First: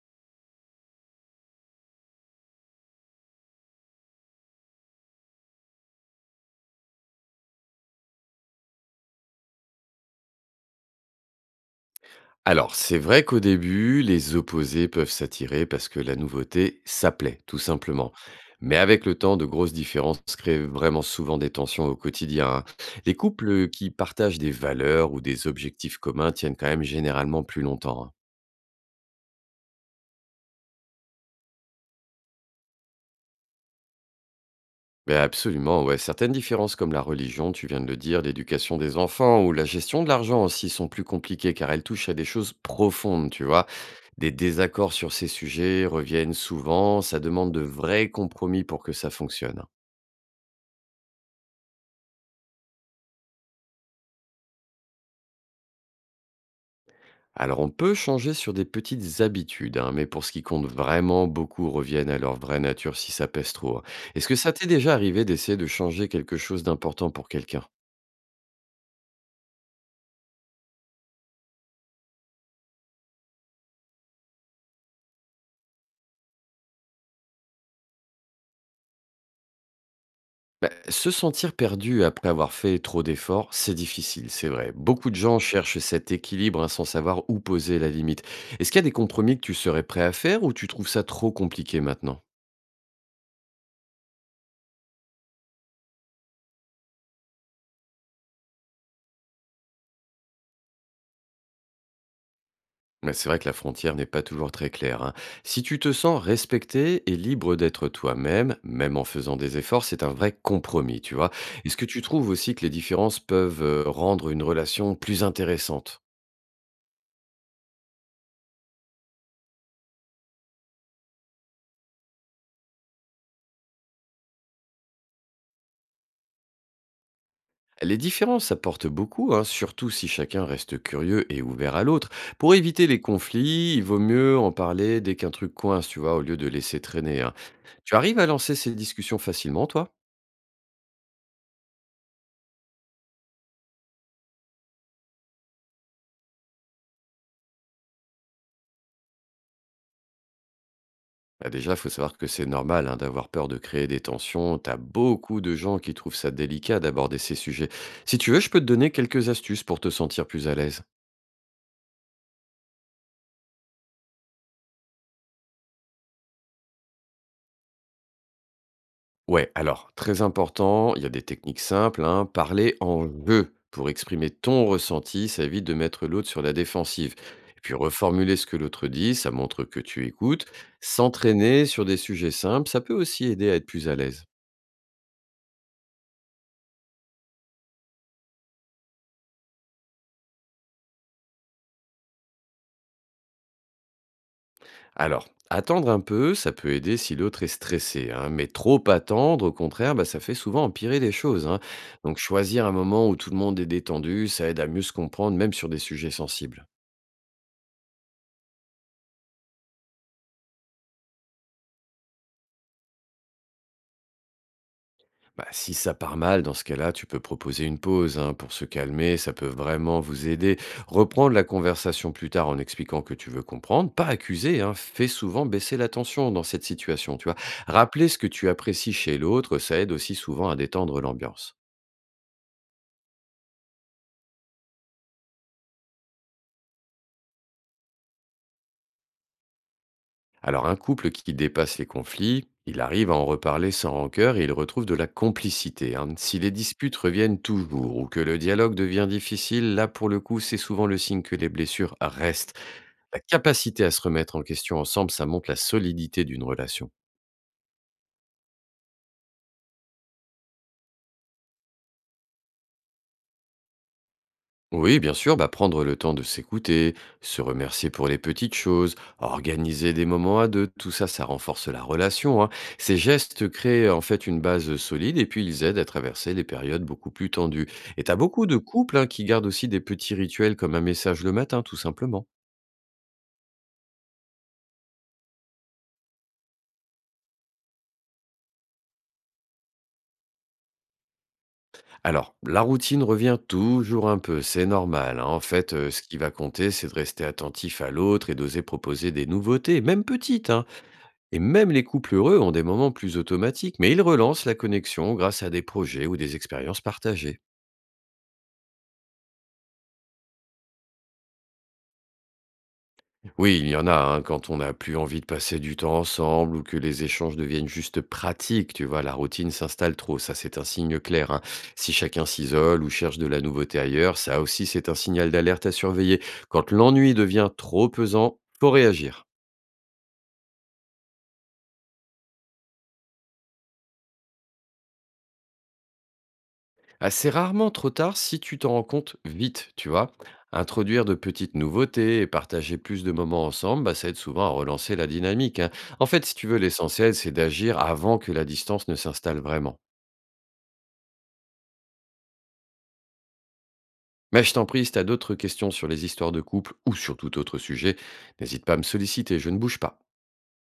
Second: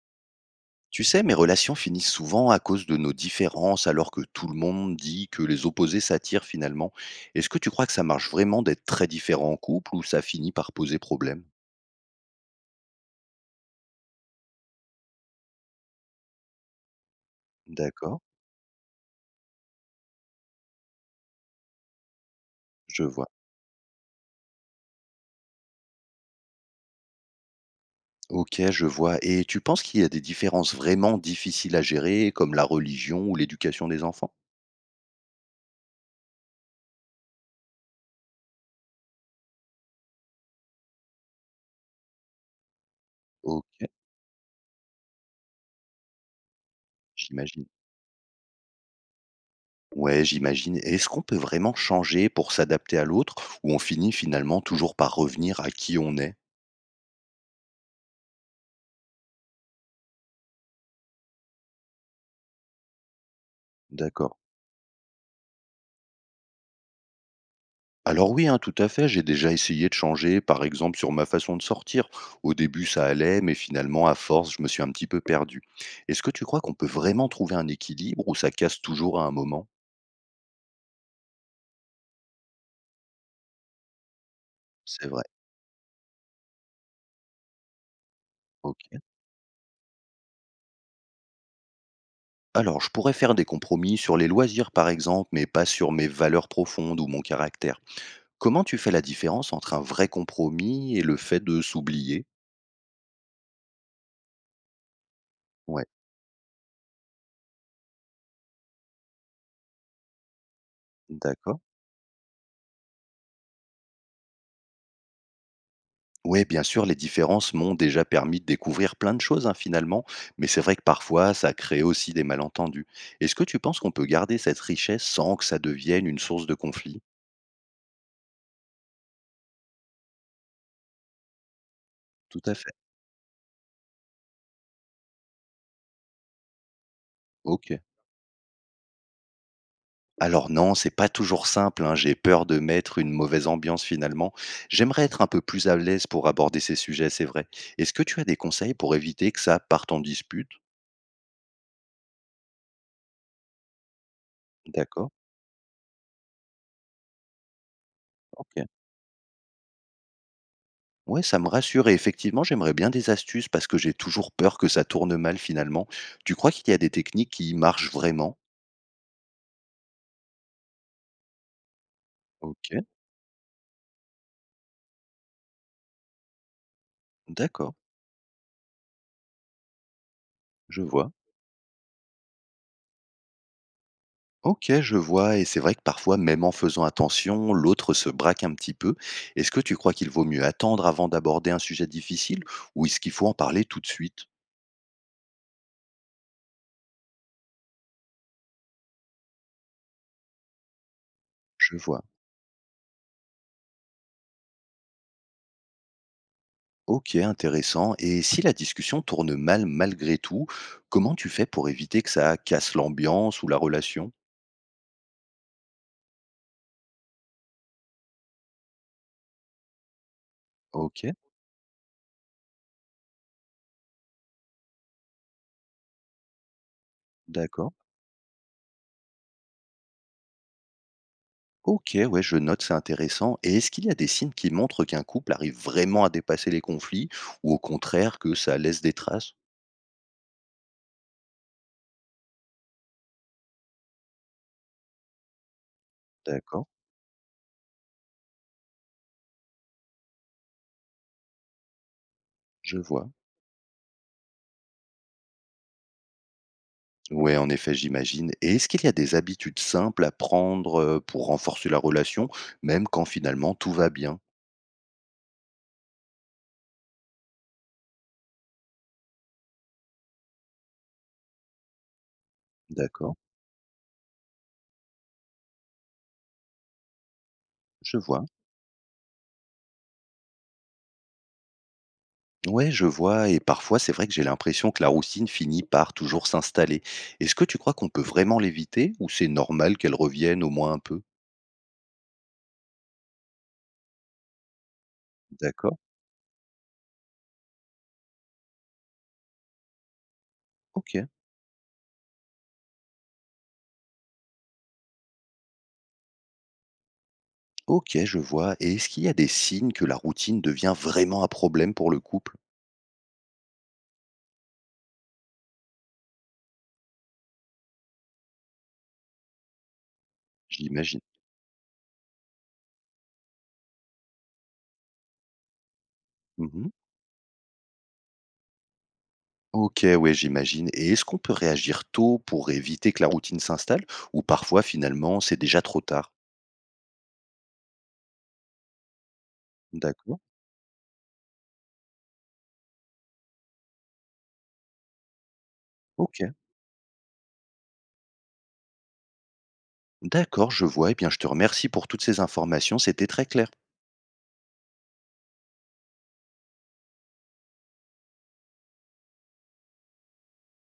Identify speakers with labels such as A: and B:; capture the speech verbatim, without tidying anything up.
A: Tu sais, mes relations finissent souvent à cause de nos différences, alors que tout le monde dit que les opposés s'attirent finalement. Est-ce que tu crois que ça marche vraiment d'être très différent en couple ou ça finit par poser problème?
B: Alors, c'est vrai qu'au début, les opposés peuvent s'attirer parce que la nouveauté, ça plaît, tout simplement.
A: D'accord,
B: Mais avec le temps, de grosses différences créent vraiment souvent des tensions au quotidien, hein.
A: je
B: Les
A: vois.
B: couples qui partagent des valeurs ou des objectifs communs tiennent quand même généralement plus longtemps, hein.
A: Ok, je vois. Et tu penses qu'il y a des différences vraiment difficiles à gérer, comme la religion ou l'éducation des enfants?
B: Ben absolument, ouais. Certaines différences comme la religion, tu viens de le dire, l'éducation des enfants ou la gestion de l'argent aussi sont plus compliquées car elles touchent à des choses profondes, tu
A: Ok,
B: vois. Des désaccords sur ces sujets reviennent souvent, ça demande de
A: j'imagine.
B: vrais compromis pour que ça fonctionne.
A: Ouais, j'imagine. Et est-ce qu'on peut vraiment changer pour s'adapter à l'autre ou on finit finalement toujours par revenir à qui on est?
B: Alors on peut changer sur des petites habitudes, hein, mais pour ce qui compte vraiment, beaucoup reviennent à leur vraie nature si ça pèse trop, hein. Est-ce
A: D'accord.
B: que ça t'est déjà arrivé d'essayer de changer quelque chose d'important pour quelqu'un?
A: Alors oui, hein, tout à fait, j'ai déjà essayé de changer, par exemple sur ma façon de sortir. Au début, ça allait, mais finalement, à force, je me suis un petit peu perdu. Est-ce que tu crois qu'on peut vraiment trouver un équilibre ou ça casse toujours à un moment?
B: Bah, se sentir perdu après avoir fait trop d'efforts, c'est difficile, c'est vrai.
A: C'est
B: Beaucoup de
A: vrai.
B: gens cherchent cet équilibre, hein, sans savoir où poser la limite. Est-ce
A: Ok.
B: qu'il y a des compromis que tu serais prêt à faire ou tu trouves ça trop compliqué maintenant?
A: Alors, je pourrais faire des compromis sur les loisirs, par exemple, mais pas sur mes valeurs profondes ou mon caractère. Comment tu fais la différence entre un vrai compromis et le fait de s'oublier?
B: Mais c'est vrai que la frontière n'est pas toujours très claire, hein. Si tu
A: Ouais,
B: te sens respecté et libre d'être toi-même, même en faisant des efforts, c'est un vrai compromis, tu vois.
A: d'accord.
B: Est-ce que tu trouves aussi que les différences peuvent euh, rendre une relation plus intéressante?
A: Ouais, bien sûr, les différences m'ont déjà permis de découvrir plein de choses, hein, finalement, mais c'est vrai que parfois, ça crée aussi des malentendus. Est-ce que tu penses qu'on peut garder cette richesse sans que ça devienne une source de conflit?
B: Les différences apportent beaucoup, hein, surtout si chacun reste curieux et ouvert à l'autre.
A: Tout à
B: Pour
A: fait.
B: éviter les conflits, il vaut mieux en parler dès qu'un truc coince, tu vois, au lieu de laisser traîner, hein.
A: Ok.
B: Tu arrives à lancer ces discussions facilement, toi?
A: Alors non, c'est pas toujours simple, hein, j'ai peur de mettre une mauvaise ambiance finalement. J'aimerais être un peu plus à l'aise pour aborder ces sujets, c'est vrai. Est-ce que tu as des conseils pour éviter que ça parte en dispute?
B: Bah, déjà, faut savoir que c'est normal, hein, d'avoir peur de créer des tensions. T'as
A: D'accord.
B: beaucoup de gens qui trouvent ça délicat d'aborder ces sujets. Si tu veux, je
A: Ok.
B: peux te donner quelques astuces pour te sentir plus à l'aise.
A: Ouais, ça me rassure et effectivement, j'aimerais bien des astuces parce que j'ai toujours peur que ça tourne mal finalement. Tu crois qu'il y a des techniques qui marchent vraiment?
B: Ouais, alors, très important, il y a des techniques simples, hein, parler
A: Ok,
B: en jeu pour exprimer ton ressenti, ça évite de mettre l'autre sur la défensive. Et
A: d'accord,
B: puis reformuler ce que l'autre dit, ça montre que tu écoutes.
A: je vois.
B: S'entraîner sur des sujets simples, ça peut aussi aider à être plus à l'aise.
A: Ok, je vois, et c'est vrai que parfois, même en faisant attention, l'autre se braque un petit peu. Est-ce que tu crois qu'il vaut mieux attendre avant d'aborder un sujet difficile ou est-ce qu'il faut en parler tout de suite?
B: Alors, attendre un peu, ça peut aider si l'autre est stressé, hein, mais trop attendre, au contraire, bah, ça fait souvent empirer les choses, hein.
A: Je vois.
B: Donc, choisir un moment où tout le monde est détendu, ça aide à mieux se comprendre, même sur des sujets sensibles.
A: Ok, intéressant. Et si la discussion tourne mal malgré tout, comment tu fais pour éviter que ça casse l'ambiance ou la relation?
B: Bah, si ça part mal, dans ce cas-là, tu peux proposer une pause, hein, pour se calmer, ça peut vraiment vous aider.
A: Ok,
B: Reprendre la conversation plus tard en expliquant que tu veux comprendre, pas accuser, hein, fait souvent baisser la tension dans cette situation, tu vois.
A: d'accord.
B: Rappeler ce que tu apprécies chez l'autre, ça aide aussi souvent à détendre l'ambiance.
A: Ok, ouais, je note, c'est intéressant. Et est-ce qu'il y a des signes qui montrent qu'un couple arrive vraiment à dépasser les conflits ou au contraire que ça laisse des traces?
B: Alors un couple qui dépasse les conflits, il arrive à en reparler sans rancœur et il retrouve de la complicité, hein. Si les
A: D'accord,
B: disputes reviennent toujours ou que le dialogue devient difficile, là pour le coup c'est souvent le signe que les blessures restent.
A: je vois.
B: La capacité à se remettre en question ensemble, ça montre la solidité d'une relation.
A: Ouais, en effet, j'imagine. Et est-ce qu'il y a des habitudes simples à prendre euh, pour renforcer la relation, même quand finalement tout va bien?
B: Oui, bien sûr, bah, prendre le temps de s'écouter, se remercier pour les petites choses, organiser des moments à deux, tout ça, ça renforce la relation, hein. Ces
A: D'accord,
B: gestes créent en fait une base solide et puis ils aident à traverser les périodes beaucoup plus tendues.
A: je
B: Et t'as
A: vois.
B: beaucoup de couples, hein, qui gardent aussi des petits rituels comme un message le matin, tout simplement.
A: Ouais, je vois. Et parfois, c'est vrai que j'ai l'impression que la routine finit par toujours s'installer. Est-ce que tu crois qu'on peut vraiment l'éviter ou c'est normal qu'elle revienne au moins un peu?
B: Alors, la routine revient toujours un peu, c'est normal, hein. En fait,
A: D'accord,
B: euh, ce qui va compter, c'est de rester attentif à l'autre et d'oser proposer des nouveautés, même petites, hein.
A: ok.
B: Et même les couples heureux ont des moments plus automatiques, mais ils relancent la connexion grâce à des projets ou des expériences partagées.
A: Ok, je vois, et est-ce qu'il y a des signes que la routine devient vraiment un problème pour le couple?
B: Oui, il y en a, hein, quand on n'a plus envie de passer du temps ensemble ou que les échanges deviennent juste pratiques, tu vois, la routine s'installe trop, ça c'est un signe
A: J'imagine.
B: clair, hein. Si chacun s'isole ou cherche de la nouveauté ailleurs, ça aussi c'est un signal d'alerte à surveiller.
A: Mmh.
B: Quand l'ennui devient trop pesant, faut réagir.
A: Ok, ouais, j'imagine, et est-ce qu'on peut réagir tôt pour éviter que la routine s'installe ou parfois finalement c'est déjà trop tard?
B: Ah, c'est rarement trop tard si tu t'en rends compte vite, tu vois.
A: D'accord.
B: Introduire de petites nouveautés et partager plus de moments ensemble, bah, ça aide souvent à relancer la dynamique, hein. En fait,
A: Ok.
B: si tu veux, l'essentiel, c'est d'agir avant que la distance ne s'installe vraiment.
A: D'accord, je vois, et bien je te remercie pour toutes ces informations, c'était très clair.
B: Mais je t'en prie, si tu as d'autres questions sur les histoires de couple ou sur tout autre sujet, n'hésite pas à me solliciter, je ne bouge pas.